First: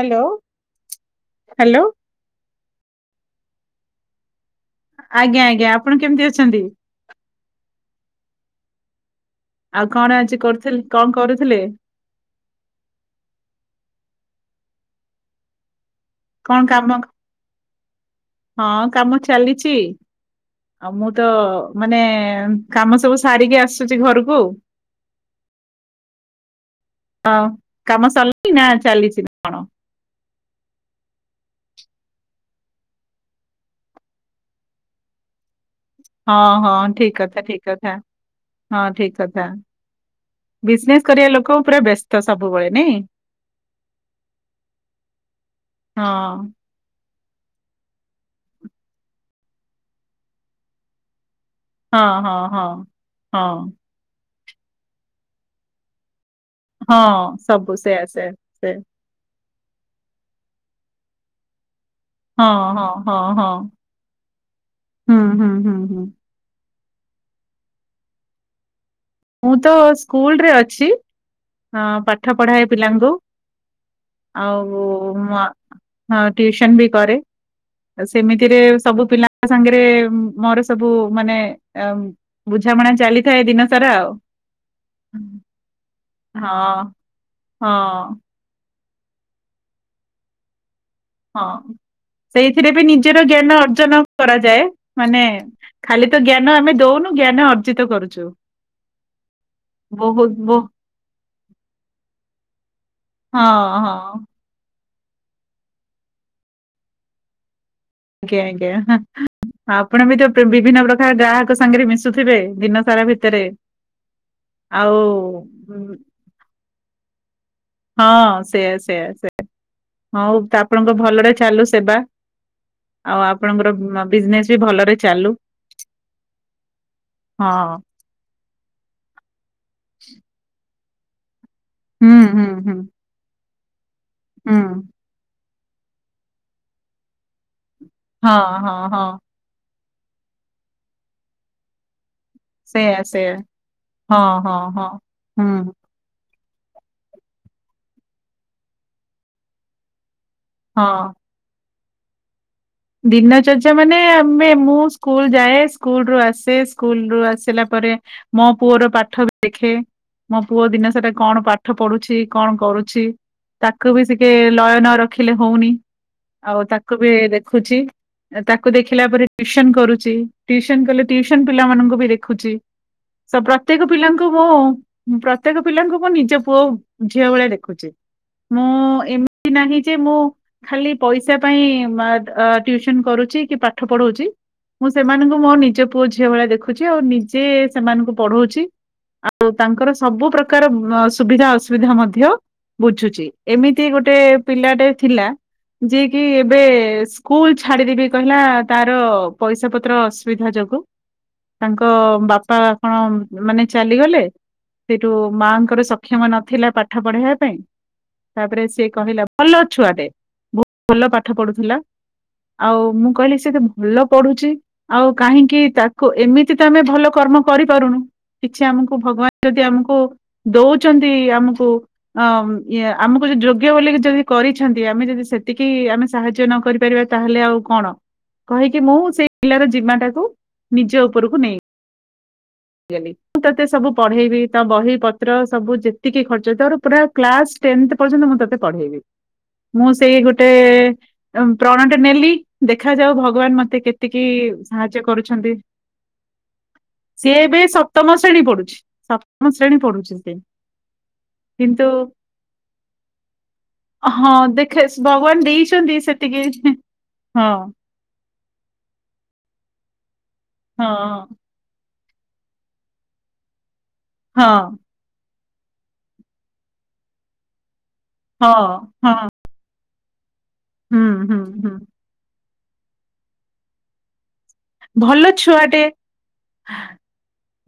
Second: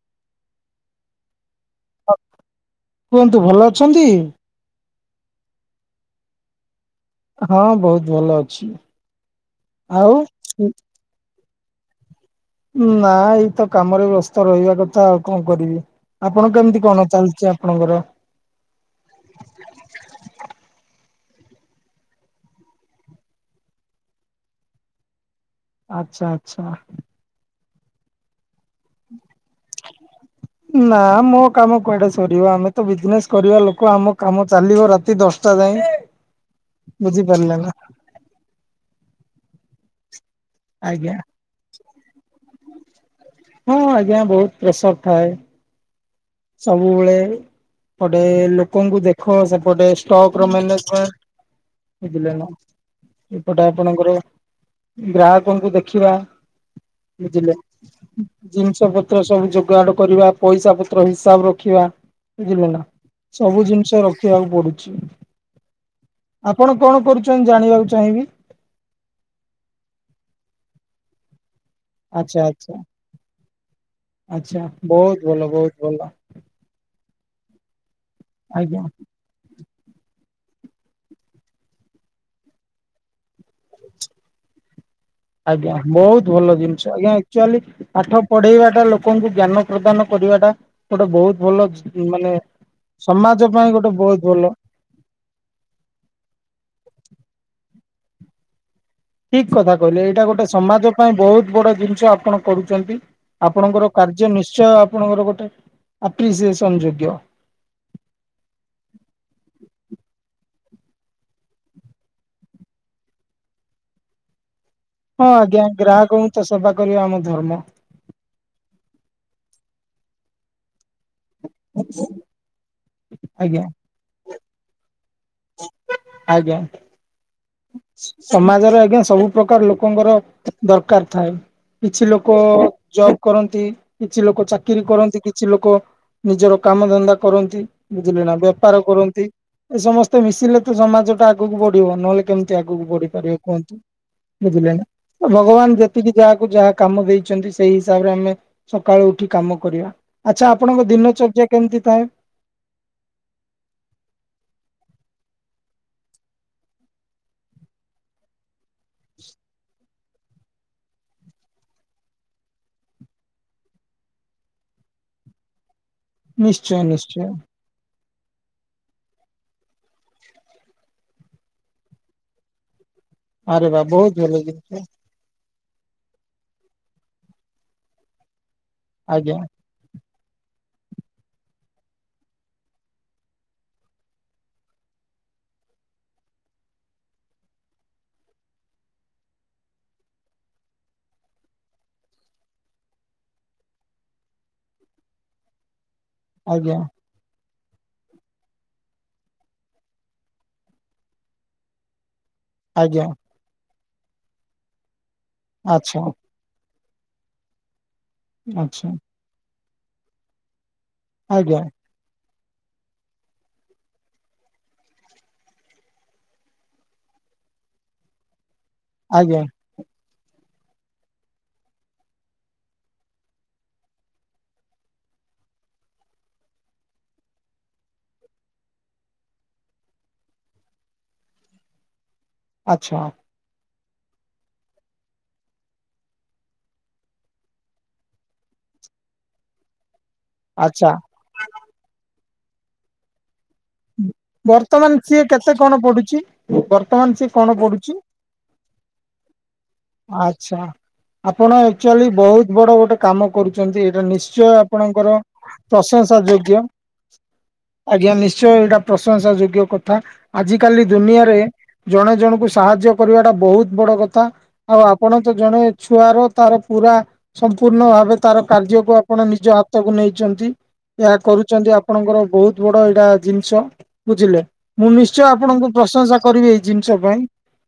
Hello hello. ହଁ, କୁହନ୍ତୁ ଭଲ ଅଛନ୍ତି? ଆଜ୍ଞା ଆଜ୍ଞା, ଆପଣ କେମିତି ଅଛନ୍ତି? ହଁ ବହୁତ ଭଲ ଅଛି। ଆଉ କଣ ଆଜି କରୁଥିଲ୍ କଣ କରୁଥିଲେ? ନା ଏଇତ କାମରେ ବ୍ୟସ୍ତ ରହିବା କଥା ଆଉ କଣ କରିବି, ଆପଣ କେମିତି କଣ ଚାଲିଚି ଆ ଆପଣଙ୍କର ହଁ କାମ ଚାଲିଚି। ଆଉ ମୁଁ ତ ମାନେ କାମ ସବୁ ସାରିକି ଆସୁଚି ଘରକୁ। ଆଚ୍ଛା ଆଚ୍ଛା। ଅ କାମ ସରିଲାଇଁ ନା ଚାଲିଚି କଣ? ନା ମୋ କାମ କୁଆଡେ ସରିବ ଆମେ ତ ବିଜନେସ୍ କରିବା ଲୋକ ଆମ କାମ ଚାଲିବ ରାତି ଦଶ ଟା ଯାଏଁ। ହଁ ହଁ ଠିକ୍ କଥା ବୁଝିପାରିଲେ ଠିକ୍ ନା କଥା ହଁ ଠିକ୍ କଥା। ବିଜନେସ ଆଜ୍ଞା କରିବା ଲୋକ ପୁରା ବେସ୍ତ ସବୁବେଳେ ନାଇଁ। ହଁ ଆଜ୍ଞା ବୋହୁତ ପ୍ରେସର୍ ଥାଏ। ହଁ। ସବୁବେଳେ। ପଟେ ଲୋକଙ୍କୁ ଦେଖ ସେପଟେ ଷ୍ଟକର ମ୍ୟାନେଜମେଣ୍ଟ। ହଁ ବୁଝିଲେ ହଁ ହଁ। ନ ହଁ ଏପଟେ ଆପଣଙ୍କର ଗ୍ରାହାକଙ୍କୁ ଦେଖିବା। ହଁ ସବୁ ସେଆ ସେଆ ସେଆ। ତ ସବୁ ଯୋଗାଡ କରିବା ପଇସାପତ୍ର ହିସାବ ରଖିବା। ହଁ ବୁଝିଲେ ନା, ହଁ ହଁ ହଁ। ସବୁ ଜିନିଷ ରଖିବାକୁ ପଡୁଚି। ହୁଁ ହୁଁ ହୁଁ ହୁଁ ଆପଣ କଣ କରୁଚ ନ୍ତି ଜାଣିବାକୁ ଚାହିଁବି? ମୁଁ ତ ସ୍କୁଲରେ ଅଛି ଆଁ ପାଠ ଆଚ୍ଛା ଆଚ୍ଛା ପଢାଏ ପିଲାଙ୍କୁ। ଆଚ୍ଛା ଆଉ ବହୁତ ଭଲ ମ ବହୁତ ଭଲ ହ ଟିଉସନ୍ ବି କରେ, ସେମିତିରେ ଆଜ୍ଞା। ସବୁ ପିଲା ଙ୍କ ସାଙ୍ଗେରେ ଉଁ ମୋର ସବୁ ମାନେ ଏ ଉଁ ବୁଝାମଣା ଚାଲିଥାଏ ଦିନ ସାରା ଆଉ ଆଜ୍ଞା ବୋହୁତ ହଁ ଭଲ ଜିନିଷ ଆଜ୍ଞା ଏକ୍ଚୁଆଲୀ ହଁ ପାଠ ପଢେଇବାଟା ଲୋକଙ୍କୁ ଜ୍ଞାନ ପ୍ରଦାନ କରିବାଟା ଗୋଟେ ହଁ ବହୁତ ଭଲ ମାନେ ସେଇଥିରେ ବି ନିଜର ଜ୍ଞାନ ସମାଜ ପାଇଁ ଅର୍ଜନ ଗୋଟେ ବହୁତ ଭଲ କରାଯାଏ ମାନେ ଖାଲି ତ ଜ୍ଞାନ ଆମେ ଦଉନୁ ଜ୍ଞାନ ଅର୍ଜିତ କରୁଛୁ। ଠିକ କଥା କହିଲେ ଏଇଟା ବହୁତ ଗୋଟେ ବହୁ ସମାଜ ପାଇଁ ବହୁତ ବଡ ଜିନିଷ ଆପଣ କରୁଛନ୍ତି। ହଁ ଆପଣଙ୍କର ହଁ। କାର୍ଯ୍ୟ ନିଶ୍ଚୟ ଆପଣଙ୍କର ଗୋଟେ ଆପ୍ରିସିଏସନ ଯୋଗ୍ୟ। ଆଜ୍ଞା ଆ୍ଞା ହଁ ଆପଣ ବି ତ ବିଭିନ୍ନ ପ୍ରକାର ଗ୍ରାହକ ସାଙ୍ଗରେ ମିଶୁଥିବେ ଦିନ ସାରା ଭିତରେ? ଆଉ ହଁ ଆଜ୍ଞା ହ ଗ୍ରାହକଙ୍କୁ ତ ସେବା କରିବା ଆମ ଧର୍ମ। ହଁ ସେୟା ସେୟା ସୋ ହଉ ଆପଣଙ୍କ ଭଲରେ ଚାଲୁ ସେବା। ଆଉ ଆଜ୍ଞା ଆପଣଙ୍କର ବିଜନେସ ବି ଭଲରେ ଚାଲୁ। ଆଜ୍ଞା ହଁ ସମାଜର ଆଜ୍ଞା ସବୁ ପ୍ରକାର ଲୋକଙ୍କର ଦରକାର ଥାଏ। କିଛି ହୁଁ ଲୋକ ହୁଁ ହୁଁ ଜଵ୍ କରନ୍ତି କିଛି ଲୋକ ହୁଁ ଚାକିରି କରନ୍ତି କି କିଛି ଲୋକ ନିଜର କାମ ଧନ୍ଦା କରନ୍ତି ବୁଝିଲେ ନା ହଁ ହଁ ବେପାର ହଁ କରନ୍ତି ଏ ସମସ୍ତେ ମିଶିଲେ ତ ସମାଜ ଟା ଆଗକୁ ବଢିବ ନହେଲେ ତ ଆଗକୁ ସେୟା ସେୟା ବଢିପାରିବ କୁହନ୍ତୁ ହଁ ହଁ ବୁଝିଲେ ନା ହଁ ତ ହୁଁ ଭଗବାନ ଯେତେ ଏତିକି ଯାହାକୁ ଯାହା କାମ ଦେଇଛନ୍ତି ସେଇ ହିସାବରେ ଆମେ ସକାଳୁ ଉଠି କାମ କରିବା। ଆଚ୍ଛା ଆପଣଙ୍କ ହଁ ଦିନଚର୍ଯ୍ୟା କେମିତି ଥାଏ? ଦିନ ଚର୍ଯା ମାନେ ଆମେ ମୁଁ ସ୍କୁଲ ଯାଏ ସ୍କୁଲ ରୁ ଆସେ ସ୍କୁଲ ରୁ ଆସିଲା ପରେ ମୋ ପୁଅର ପାଠ ଦେଖେ! ମୋ ପୁଅ ଦିନେ ସେଟା କଣ ପାଠ ପଢୁଛି କଣ କରୁଛି ତାକୁ ବି ସିକେ ଲୟ ନ ରଖିଲେ ହଉନି ଆଉ ନିଶ୍ଚୟ ତାକୁ ବି ନିଶ୍ଚୟ ଦେଖୁଛି। ତାକୁ ଦେଖିଲା ପରେଟିଉସନ କରୁଛି ଟିଉସନ କଲେ ଟିଉସନ ପିଲାମାନଙ୍କୁ ବି ଦେଖୁଛି। ସ ଆରେ ବା ପ୍ରତ୍ୟେକ ବହୁତ ପିଲାଙ୍କୁ ଭଲ ଜିନିଷ ମୋ ପ୍ରତ୍ୟେକ ପିଲାଙ୍କୁ ମୁଁ ନିଜ ପୁଅ ଝିଅ ଭଳିଆ ଦେଖୁଛି ମୁଁ ହଁ ଆଜ୍ଞା ଏମିତି ନାହିଁ ଯେ ମୁଁ ଖାଲି ପଇସା ପାଇଁ ଅ ଟ୍ୟୁସନ କରୁଛି କି ପାଠ ପଢଉଛି। ମୁଁ ସେମାନଙ୍କୁ ମୋ ନିଜ ପୁଅ ଝିଅ ଭଳିଆ ଦେଖୁଛି ଆଉ ନିଜେ ସେମାନଙ୍କୁ ପଢଉଛି। ଆଉ ତାଙ୍କର ସବୁ ପ୍ରକାର ସୁବିଧା ଅସୁବିଧା ମଧ୍ୟ ବୁଝୁଛି ଏମିତି ଗୋଟେ ପିଲାଟେ ଥିଲା ଯିଏ କିି ଏବେ ଆଜ୍ଞା ସ୍କୁଲ ଛାଡିଦେବି କହିଲା ତାର ପଇସା ପତ୍ର ଅସୁବିଧା ଯୋଗୁ। ତାଙ୍କ ବାପା ବାପା ଆଜ୍ଞା ଆପଣ ମାନେ ଚାଲିଗଲେ ସେଇଠୁ ମାଙ୍କର ଆଚ୍ଛା ସକ୍ଷମ ନଥିଲା ପା ପାଠ ପଢେଇବା ପାଇଁ ତାପରେ ସିଏ ଆଚ୍ଛା କହିଲା ଭଲ ଛୁଆଟେ। ଭଲ ପାଠ ଆଜ୍ଞା ପଢୁଥିଲା ଆଉ ମୁଁ କହିଲି ସେତ ଭଲ ପଢୁଛି। ଆଉ କାହିଁକି ତାକୁ ଏମିତି ତ ଆମେ ଭଲ କର୍ମ କରିପାରୁନୁ? କିଛି ଆମକୁ ଆଜ୍ଞା ଭଗବାନ ଯଦି ଆମକୁ ଦଉଛନ୍ତି ଆମକୁ ଅ ଇଏ ଆମକୁ ଯ ଯୋଗ୍ୟ ବୋଲିି ଯଦି କରିଛନ୍ତି ଆମେ ଯଦି ସେତିକି ଆମେ ସାହାଯ୍ୟ ନ କରି କରିବା ତାହେଲେ ଆଉ କଣ କହିକି ମୁଁ ସେଇ ପିଲାର ଜିମା ଟାକୁ ନିଜ ଉପରକୁ ନେଇ ଆଚ୍ଛା ବୁଝିଗଲି ମୁଁ ତୋତେ ସବୁ ପଢେଇବି ତ ବହି ପତ୍ର ସବୁ ଯେତିକି ଖର୍ଚ୍ଚ ତର ପୁରା କ୍ଲାସ ଟେନ୍ଥ ପର୍ଯ୍ୟନ୍ତ ମୁଁ ତତେ ପଢେଇବି ମୁଁ ସେଇ ଗୋଟେ ଆଚ୍ଛା ଗୋଟେ ପ୍ରଣଟେ ନେଲି ଦେଖାଯାଉ ଭଗବାନ ମତେ କେତିକି ବର୍ତ୍ତମାନ ସାହାଯ୍ୟ ସିଏ କେତେ କରୁଛନ୍ତି। ପଡୁଛି। ବର୍ତ୍ତମାନ। ସିଏ କଣ ଏବେ ପଡୁଛି ସପ୍ତମ ଶ୍ରେଣୀ ପଢୁଛି ସପ୍ତମ ଶ୍ରେଣୀ ପଢୁଛି ସେ ଆଚ୍ଛା ଆପଣ କିନ୍ତୁ ଆକଚୁଆଲି ବହୁତ ବଡ ଗୋଟେ କାମ କରୁଛନ୍ତି ଏଇଟା ହଁ ନିଶ୍ଚୟ ଦେଖେ ଆପଣଙ୍କର ଭଗବାନ ଦେଇଛନ୍ତି ପ୍ରଶଂସା ସେତିକି ଯୋଗ୍ୟ। ହଁ। ଆଜ୍ଞା ନିଶ୍ଚୟ ଏଇଟା ପ୍ରଶଂସା ଯୋଗ୍ୟ କଥା ଆଜି କାଲି ହଁ ଦୁନିଆରେ ଜଣେ ଜଣଙ୍କୁ ସାହାଯ୍ୟ କରିବାଟା ବହୁତ ବଡ କଥା। ହଁ ଆଉ ଆପଣ ତ ଜଣେ ଛୁଆର ତାର ପୁରା ସମ୍ପୂର୍ଣ୍ଣ ଭାବେ ତାର ହଁ କାର୍ଯ୍ୟକୁ ଆପଣ ହଁ ନିଜ କୁ ନେଇଛନ୍ତି ହୁଁ ଏହା ହୁଁ କରୁଛନ୍ତି ହୁଁ ଆପଣଙ୍କର ବହୁତ ବଡ ଏଇଟା ଜିନିଷ ବୁଝିଲେ ମୁଁ ନିଶ୍ଚୟ ଭଲ ଆପଣଙ୍କୁ ଛୁଆଟେ ପ୍ରଶଂସା କରିବି ଏଇ ଜିନିଷ ପାଇଁ।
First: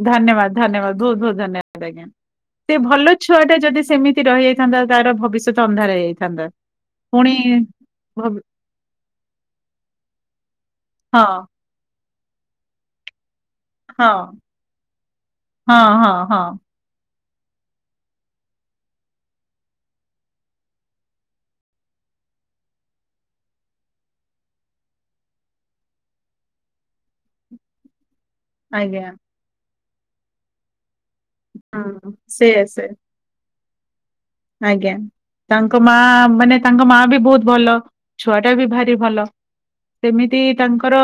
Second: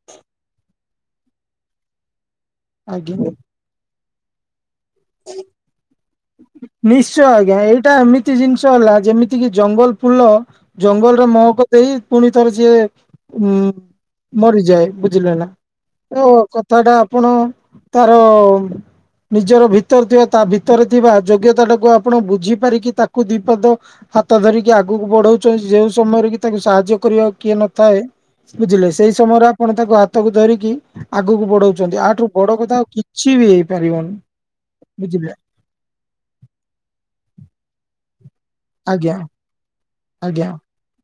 ଧନ୍ୟବାଦ ଧନ୍ୟବାଦ ବହୁତ ବହୁତ ଧନ୍ୟବାଦ ଆଜ୍ଞା। ସେ ଭଲ ଆଜ୍ଞା। ଛୁଆଟା ଯଦି ସେମିତି ରହିଯାଇଥାନ୍ତା ତାର ଭବିଷ୍ୟତ ଅନ୍ଧାର ହେଇଯାଇ ନିଶ୍ଚୟ ଆଜ୍ଞା ଏଇଟା ହଁ ଏମିତି ଜିନିଷ ହେଲା ଯେମିତି କିି ଜଙ୍ଗଲ ଫୁଲ ହଁ ଜଙ୍ଗଲର ମହକ ଦେଇ ପୁଣି ଥର ସିଏ ଉଁ ମରିଯାଏ ବୁଝିଲେନା ହଁ ହଁ ଓ ହଁ କ ଥାଟା ଆପଣ ତାର ନିଜର ଭିତରେ ଥିବା ତା ଭିତରେ ଥିବା ଯୋଗ୍ୟତାଟାକୁ ଆପଣ ବୁଝିପାରିକି ତାକୁ ଦିପଦ ହାତ ଧରିକି ଆଗକୁ ବଢଉଛନ୍ତି ଯୋଉ ସମୟରେ କି ତାଙ୍କୁ ସାହାଯ୍ୟ କରିବା କିଏ ନଥାଏ? ବୁଝିଲେ ସେଇ ଆଜ୍ଞା ସମୟରେ ଆପଣ ତାକୁ ହାତକୁ ଧରିକି ଆଗକୁ ବଢଉଛନ୍ତି ହଁ ଆଠୁ ସେ ବଡ କଥା ସେ ଆଉ କି କିଛି ବି ହେଇପାରିବନି। ଆଜ୍ଞା ବୁଝିଲେ ତାଙ୍କ ମା ମାନେ ତାଙ୍କ ମା ବି ବହୁତ ଭଲ। ଛୁଆଟା ବି ଭାରି ଆଜ୍ଞା ଭଲ ସେମିତି ଆଜ୍ଞା ତାଙ୍କ ର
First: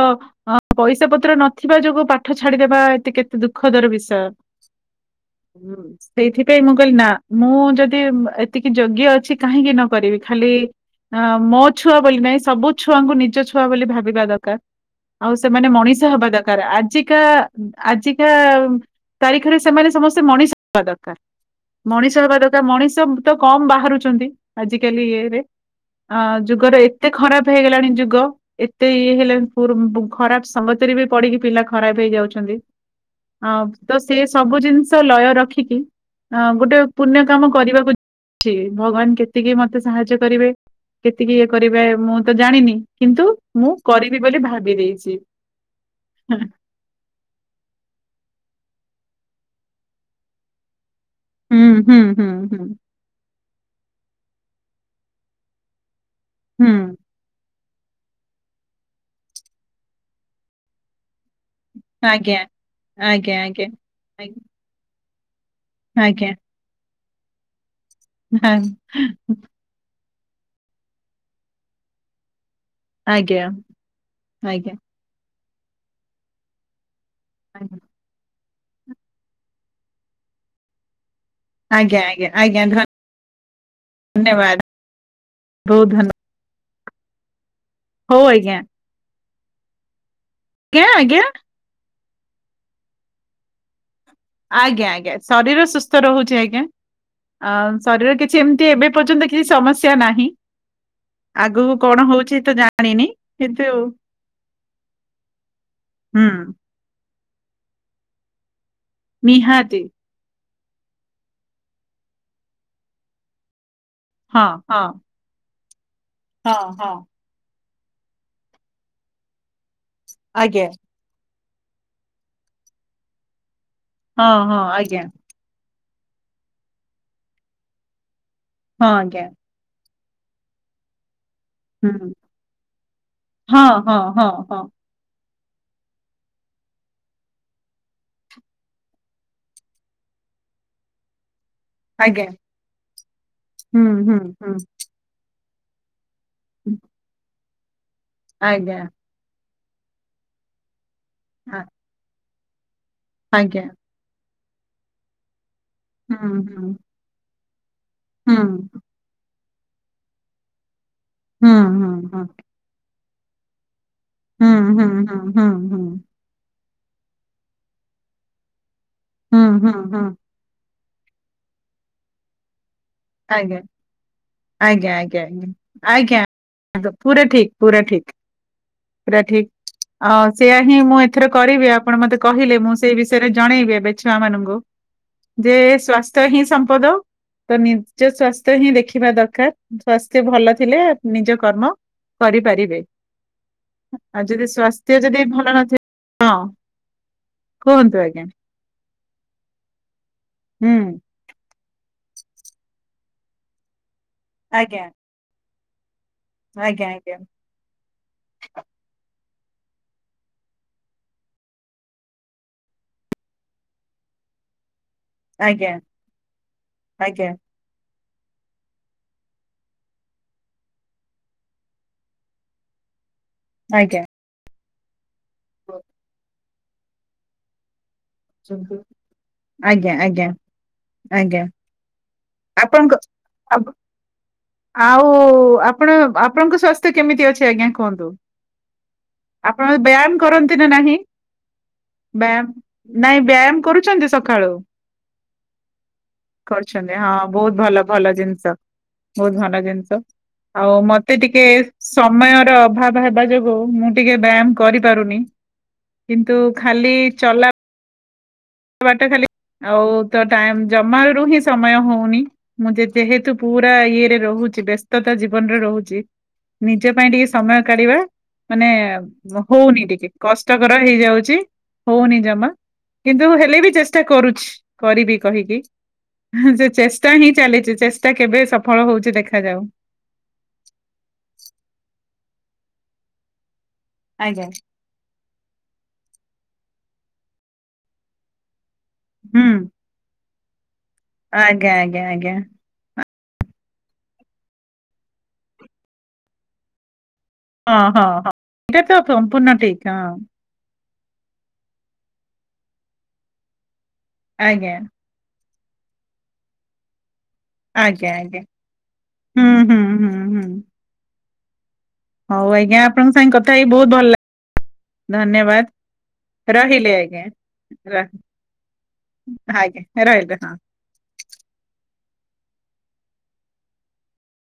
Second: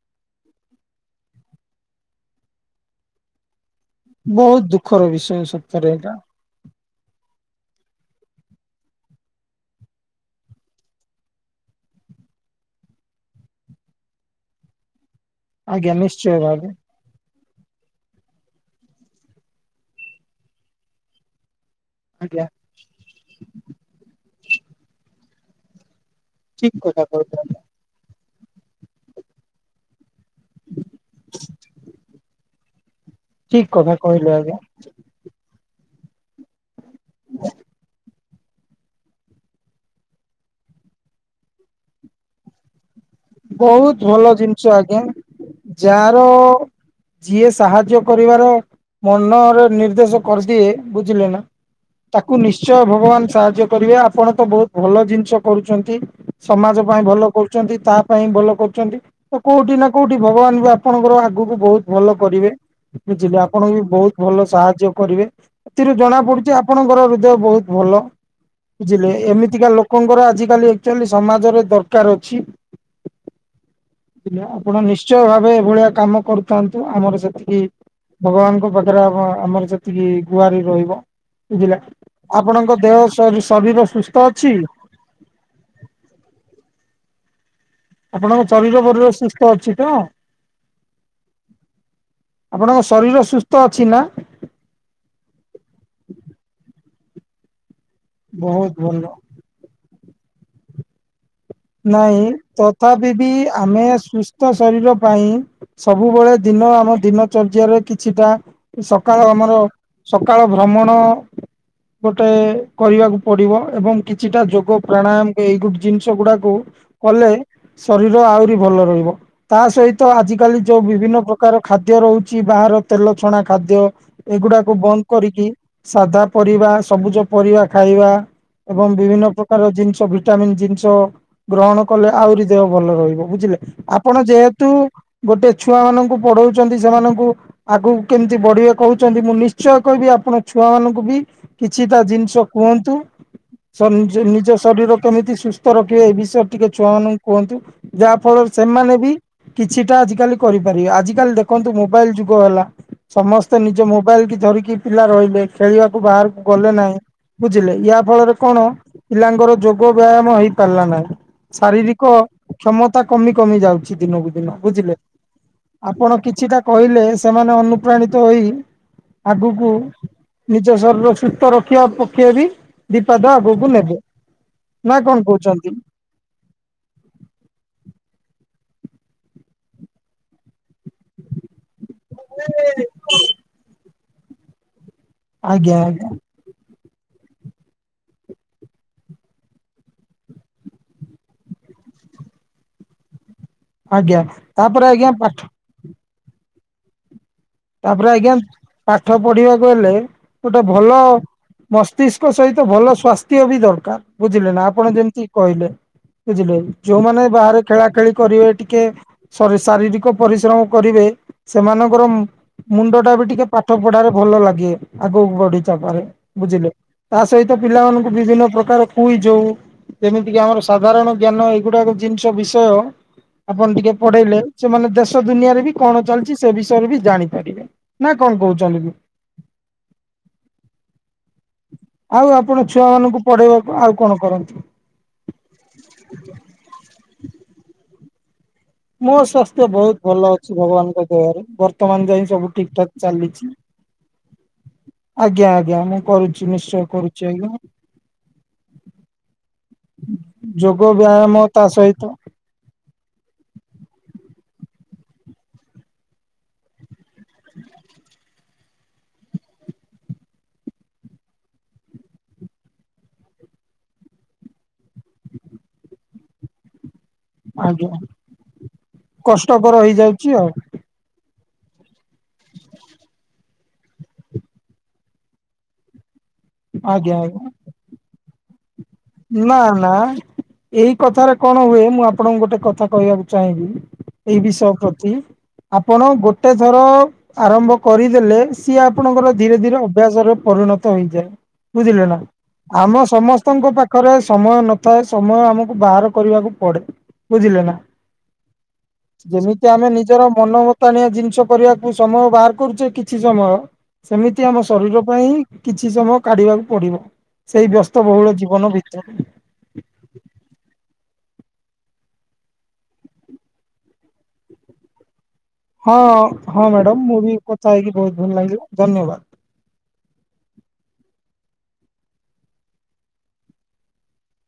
ପଇସା ପତ୍ର ନଥିବା ଯୋଗୁ ପାଠ ଛାଡିଦବା ଏ କେ ଦୁଃଖଦର ବିଷୟ ବହୁତ ଦୁଃଖର ବିଷୟ ସତରେ ଏଇଟା ସେଇଥିପାଇଁ ମୁଁ କହିଲି ନା ମୁଁ ଯଦି ଏତିକି ଯୋଗ୍ୟ ଅଛି କାହିଁକି ନ କରିବି ଖାଲି ହଁ ମୋ ଛୁଆ ବୋଲି ନାଇଁ ସବୁ ଛୁଆଙ୍କୁ ନିଜ ଛୁଆ ବୋଲି ଭାବିବା ଦରକାର। ଆଉ ସେମାନେ ଆଜ୍ଞା ମଣିଷ ହବା ନିଶ୍ଚୟ ଦରକାର ଭାବେ ଆଜିକା ଆଜିକା ତାରିଖରେ ସେମାନେ ସମସ୍ତେ ମଣିଷ ହବା ଦରକାର ମଣିଷ ହବା ଆଜ୍ଞା ଦର ମଣିଷ ତ କମ ବାହାରୁଛନ୍ତି ଆଜିକାଲି ଇଏରେ ଅ ଯୁଗର ଠିକ କଥା ଏତେ କହିଲେ ଖରାପ ଆଜ୍ଞା ହେଇଗଲାଣି ଯୁଗ। ଏତେ ଇଏ ହେଲେ ଖରାପ ସଙ୍ଗତିରେ ବି ପଢିକି ପିଲା ଖରାପ ହେଇଯାଉଛନ୍ତି। ଅ ଠିକ କଥା ତ ସେ କହିଲେ ଆଜ୍ଞା ସବୁ ଜିନିଷ ଲୟ ରଖିକି ଅ ଗୋଟେ ପୁ କାମ କରିବାକୁ ଯାଉଛି ଭଗବାନ କେତିକି ମତେ ସାହାଯ୍ୟ କରିବେ। କେତିକି ଇଏ କରିବେ ମୁଁ ତ ଜାଣିନି କିନ୍ତୁ ମୁଁ ବହୁତ କରିବି ଭଲ ବୋଲି ଜିନିଷ ଭାବି ଆଜ୍ଞା ଦେଇଛି। ଯାର ଯିଏ ସାହାଯ୍ୟ କରିବାର ମନରେ ନିର୍ଦ୍ଦେଶ କରଦିଏ। ବୁଝିଲେ ନା ହୁଁ ହୁଁ ହୁଁ ତାକୁ ହୁଁ ନିଶ୍ଚୟ ଭ ଭଗବାନ ସାହାଯ୍ୟ କରିବେ ଆପଣ ତ ବହୁତ ଭଲ ଜିନିଷ କରୁଛନ୍ତି ହୁଁ ସମାଜ ପାଇଁ ଭଲ କରୁ ତା ପାଇଁ ଭଲ କରୁଛନ୍ତି ତ କୋଉଠି ନା କୋଉଠି ଭଗବାନ ବି ଆପଣଙ୍କର ଆଗକୁ ବହୁତ ଭଲ ଆଜ୍ଞା କରିବେ ଆଜ୍ଞା ବୁଝିଲେ ଆଜ୍ଞା ଆପଣଙ୍କୁ ବି ବହୁତ ଭଲ ସାହାଯ୍ୟ କରିବେ ଏଥିରୁ ଜଣା ଆଜ୍ଞା ପଡୁଛି। ଆପଣଙ୍କର ହୃଦୟ ବହୁତ ଭଲ ଆଜ୍ଞା ବୁଝିଲେ ଏମିତିକା ଲୋକ ଲୋକଙ୍କର ଆଜିକାଲି ଆକ୍ଚୁଲି ସମାଜରେ ଦରକାର୍ ଅଛି। ଆଜ୍ଞା। ପିଲା ଆଜ୍ଞା ଆପଣ ନିଶ୍ଚୟ ଭାବେ ଏଭଳିଆ କାମ କରୁଥାନ୍ତୁ ଆମର ସେତିକି ଭଗବାନଙ୍କ ପାଖ ରେଆମ ଆମର ସେତିକି ଗୁଆର ରହିବ ବୁଝିଲା ଆଜ୍ଞା ଆଜ୍ଞା ଆଜ୍ଞା ଆପଣଙ୍କ ଦେହ ସୁ ସୁସ୍ଥ ଶରୀର ସୁସ୍ଥ ଅଛି ଧନ୍ୟବାଦ ବହୁତ୍ ଧନ୍ୟବା ହଉ ଆପଣଙ୍କ ଆଜ୍ଞା ଶରୀର ଫରୀର ସୁସ୍ଥ ଅଛିତ? ଆଜ୍ଞା ଆଜ୍ଞା। ଆପଣଙ୍କ ଶରୀର ସୁସ୍ଥ ଅଛିନା? ଆଜ୍ଞା ଆଜ୍ଞା ଶରୀର ସୁସ୍ଥ ରହୁଚି ଆଜ୍ଞା ଆ ଶରୀର କିଛି ଏମିତି ବହୁତ ଏବେ ଭଲ। ପର୍ଯ୍ୟନ୍ତ କି କି ସମସ୍ୟା ନାହି। ନାଇଁ ଜାଣିନି ତଥାପିବି କିନ୍ତୁ ଆମେ ସୁସ୍ଥ ଶରୀର ପାଇଁ। ହୁଁ ସବୁବେଳେ ଦିନ ଆମ ଦିନ ଚର୍ଯାରେ କିଛିଟା ସକାଳ ଆମର ନିହାତି ସକାଳ ଭ୍ରମଣ ଗୋଟେ କରିବାକୁ ପଡ଼ିବ ଏବଂ କିଛିଟା ହଁ ଯୋଗ ହଁ ପ୍ରାଣାୟାମ ଏଇ ଗୁ ଜିନିଷ ଗୁଡାକୁ ହଁ ହଁ କଲେ ଶରୀର ଆହୁରି ଭଲ ରହିବ ତାସହିତ ଆଜିକାଲି ଆଜ୍ଞା ଯୋଉ ବିଭିନ୍ନ ପ୍ରକା ପ୍ରକାର ଖାଦ୍ୟ ରହୁଚି ବାହାର ତେଲ ଛଣା ଖାଦ୍ୟ ହଁ ହଁ ଏଗୁଡ଼ାକ ଆଜ୍ଞା ବନ୍ଦ କରିକି ସାଧା ପରିବା ସବୁଜ ପରିବା ଖାଇବା ହଁ ଏବଂ ଆଜ୍ଞା ବିଭିନ୍ନ ପ୍ର କାର ଜିନିଷ ଭିଟାମିନ୍ ଜିନିଷ ଗ୍ରହଣ କଲେ ହୁଁ ଆହୁରି ଦେହ ଭଲ ରହିବ ବୁଝିଲେ ହଁ ହଁ ଆପଣ ହଁ ହଁ ଯେହେତୁ ଗୋଟେ ଛୁଆ ମାନଙ୍କୁ ପଢଉଚନ୍ତି ସେମାନଙ୍କୁ ଆଗକୁ କେମିତି ବଢିବେ କହୁଚନ୍ତି ମୁଁ ନିଶ୍ଚୟ କହିବି ଆପଣ ଛୁଆ ମାନଙ୍କୁବି କିଛିଟା ଆଜ୍ଞା ଜିନିଷ କୁହନ୍ତୁ ହୁଁ ସନ୍ ହୁଁ ନିଜ ହୁଁ ଶରୀର କେମିତି ସୁସ୍ଥ ରଖିବେ ଏବିଷ ୟରେ ଟିକେ ଛୁଆ ମାନଙ୍କୁ କୁହନ୍ତୁ ଯାହା ଫଳରେ ଆଜ୍ଞା ସେମାନେବି କିଛିଟା ଆଜିକାଲି କରିପାରିବେ ଆଜି ଆଜିକାଲି ଆ- ଦେଖନ୍ତୁ ମୋବାଇଲ୍ ଯୁଗ ହେଲା ସମସ୍ତେ ଆଜ୍ଞା ନିଜ ମୋବାଇଲକି ଧରିକି ପିଲା ରହିଲେ ଖେଳିବାକୁ ହୁଁ ବାହାରକୁ ଗଲେ ହୁଁ ନାହିଁ ବୁଝିଲେ ୟା ଫଳରେ ହୁଁ କଣ ପିଲାଙ୍କର ଯୋଗ ବ୍ୟାୟାମ ହେଇ ପାରିଲା ନାହିଁ ହୁଁ ହୁଁ ଶାରୀରିକ ହୁଁ କ୍ଷମତା କମି କମି ଯାଉଚି ଦିନକୁ ହୁଁ ଦିନ ହୁଁ ବୁଝିଲେ ହୁଁ ହୁଁ ହୁଁ ଆପଣ କିଛିଟା କହିଲେ ସେମାନେ ଅନୁପ୍ରାଣିତ ହୋଇ ହୁଁ ଆଗକୁ ହୁଁ ହୁଁ ନିଜ ଶରୀର ସୁସ୍ଥ ରଖିବା ପକେଇବି ଦି ପାଦ ଆଜ୍ଞା ଆଗକୁ ନେବେ ଆଜ୍ଞା ଆଜ୍ଞା ନାକଣ କଉଚନ୍ତି। ଆଜ୍ଞା ଆଜ୍ଞା ଆ ପୁରା ଠିକ୍ ପୁରା ଠିକ୍। ପୁରା ଠିକ୍ ଆଉ ସେୟାହିଁ ମୁଁଏଥର କରିବି ଆପ ଆପଣ ମତେ କହିଲେ ମୁଁ ସେଇ ବିଷୟରେ ଜଣେଇବି ଏବେ ଛୁଆ ମାନଙ୍କୁ। ଯେ ଆଜ୍ଞା ଆଜ୍ଞା ସ୍ଵସ୍ଥ୍ୟହିଁ ସମ୍ପଦ ତ ନି ନିଜ ସଵାସ୍ଥ୍ୟହିଁ ଦେଖିବା ଦରକାର୍ ସ୍ୱାସ୍ଥ୍ୟ ଭଲ ଥିଲେ ନିଜ କର୍ମ କରିପାରିବେ ଆଜ୍ଞା ଆଉ ଯଦି ତାପରେ ସ୍ବାସ୍ଥ୍ୟ ଆଜ୍ଞା ଯଦି ପାଠ ଭଲ ନଥିବ ହଁ। ତାପରେ ଆଜ୍ଞା ପାଠ ପଢିବାକୁ ହେଲେ ଗୋଟେ ହୁଁ ଭଲ ମସ୍ତ ମସ୍ତିଷ୍କ ସହିତ ଭଲ ସଵାସ୍ଥ୍ୟବି ଦରକାର୍ ବୁଝିଲେନା ଆଜ୍ଞା ଆପଣ ଯେମିତି କହିଲେ। ବୁଝିଲେ ଆଜ୍ଞା ଆଜ୍ଞା ଯୋଉମାନେ ବାହାରେ ଖେଳାଖେଳି କରିବେ ଟିକେ ଶରି ଶାରୀରିକ ପରିଶ୍ରମ କରିବେ ସେମାନଙ୍କର ମୁଣ୍ଡଟାବି ଟିକେ ପାଠ ପଢାରେ ଭଲ ଲାଗେ ଆଗକୁ ବଢି ଆଜ୍ଞା ଚାପାରେ ବୁଝିଲେ ଆଜ୍ଞା ତାସହି ତ ପିଲାମାନଙ୍କୁ ବିଭିନ୍ନ ପ୍ରକାର କୁଇ ଯୋଉ ଯେମିତିକି ଆମର ସାଧାରଣ ଜ୍ଞାନ ଏଗୁଡ଼ାକ ଜିନିଷ ବିଷୟ ଆପଣ ଟିକେ ଆଜ୍ଞା ପଢେଇଲେ ସେମାନେ ଦେଶ ଦୁନିଆରେବି କଣ ଚାଲିଚି ସେ ବିଷୟରେବି ଜାଣି ନା କଣ କହୁଚନ୍ତି। ଆଜ୍ଞା ଆଜ୍ଞା ଆଜ୍ଞା ଆଉ ଆପଣ ଛୁଆ ଆପଣଙ୍କ ମାନଙ୍କୁ ଆପ ପଢେଇବାକୁ ଆଉ କଣ କରନ୍ତି। ଆଉ ଆପଣ ଆପଣଙ୍କ ସ୍ଵାସ୍ଥ୍ୟ କେମିତି ଅଛି ଆଜ୍ଞା କୁହନ୍ତୁ। ମୋ ସ୍ୱାସ୍ଥ୍ୟ ଆପଣ ବହୁତ ବ୍ୟାୟାମ ଭଲ ଅଛି କରନ୍ତି ନା ନାହିଁ ଭଗବାନଙ୍କ ଦୟାରୁ ବର୍ତ୍ତମାନ ଯାଇ ବ୍ୟାୟମ ସବୁ ଠିକ ଠାକ ନାଇଁ ଚାଲିଛି। ବ୍ୟାୟାମ କରୁଛନ୍ତି। ସ ସକାଳୁ ଆଜ୍ଞା ଆଜ୍ଞା ମୁଁ କରୁଛି ନିଶ୍ଚୟ କରୁଛନ୍ତି ହଁ କରୁଛି ଆଜ୍ଞା ବହୁତ ଭଲ ଭଲ ଜିନିଷ। ବହୁତ ଭଲ ଜିନିଷ ଆଉ ଯୋଗ ମତେ ବ୍ୟାୟାମ ଟିକେ ତା ସହିତ ସମ ସମୟର ଅଭାବ ହେବା ଯୋଗୁ ମୁଁ ଟିକେ ବ୍ୟାୟାମ କରିପାରୁନି। କିନ୍ତୁ ଖାଲି ଚଲା। ବାଟ ଖାଲି ଆଉ ତ ଟାଇମ ଜମାରୁ ହିଁ ସମୟ ହଉନି। ମୁଁ ଯେ ଯେହେତୁ ପୁରା ଇଏରେ ରହୁଛି ବ୍ୟସ୍ତତା ଜୀବନରେ ରହୁଛି। ନିଜ ପାଇଁ ଟିକେ ସମୟ ଆଜ୍ଞା କାଢିବା ମାନେ କଷ୍ଟକର ହଉନି ଟିକେ ହେଇଯାଉଛି ଆଉ କଷ୍ଟକର। ତ ହେଉ ଯାଉଛି ହୋଉନି ଜମା କିନ୍ତୁ ହେ ଲେ ବି ଚେଷ୍ଟା କରୁଛି କରିବି କହିକି ଚେଷ୍ଟା ଆଜ୍ଞା ହିଁ ଆଜ୍ଞା ଚାଲିଛି ଚେ ଟା କେବେ ସଫଳ ହଉ ନା ନା ଏଇ କଥାରେ କଣ ହୁଏ ମୁଁ ଆପଣଙ୍କୁ ଗୋଟେ କଥା କହିବାକୁ ଚାହିଁବି। ଏଇ ଆଜ୍ଞା। ବିଷୟ ପ୍ରତି ଆପଣ ଗୋଟେ ଥର ଆରମ୍ଭ କରିଦେଲେ। ସିଏ ଆପଣଙ୍କର ହୁଁ ଧୀରେ ଧୀରେ ଅଭ୍ୟାସରେ ପରିଣତ ହେଇଯାଏ ଆଜ୍ଞା ଆଜ୍ଞା ବୁଝିଲେ ନା। ଆଜ୍ଞା ଆମ ସମସ୍ତଙ୍କ ପାଖରେ ସମୟ ନଥାଏ ସମୟ ଆମକୁ ବାହାର କରିବାକୁ ପଡେ। ବୁଝିଲେ ନା ହଁ ହଁ ହଁ। ଏଇଟା ତ ସମ୍ପୂର୍ଣ୍ଣ ଯେମିତି ଠିକ ଆମେ ହଁ ନିଜର ମନ ମ ତାଣିଆ ଜିନିଷ କରିବାକୁ ସମୟ ବାହାର କରୁଛେ। କିଛି ସମୟ ସେମିତି ଆମ ଆଜ୍ଞା ଶରୀର ପାଇଁ କିଛି ସମୟ କାଢିବାକୁ ପଡିବ। ସେଇ ଆଜ୍ଞା ବ୍ୟସ୍ତବହୁଳ ଆଜ୍ଞା। ଜୀବନ ଭିତରେ। ହୁଁ ହୁଁ ହୁଁ ହୁଁ। ହଉ ଆଜ୍ଞା ଆପଣଙ୍କ ସାଙ୍ଗେ କଥା ହେଇ ବହୁତ ଭଲ ଧନ୍ୟବାଦ। ହଁ ହଁ ରହିଲି ମ୍ୟାଡ଼ାମ ମୁଁ ଆଜ୍ଞା। ବି କଥା ହେଇକି ର- ବହୁତ ଭଲ ଲାଗିଲା ଧନ୍ୟବାଦ। ଆଜ୍ଞା ରହିଲି ହଁ।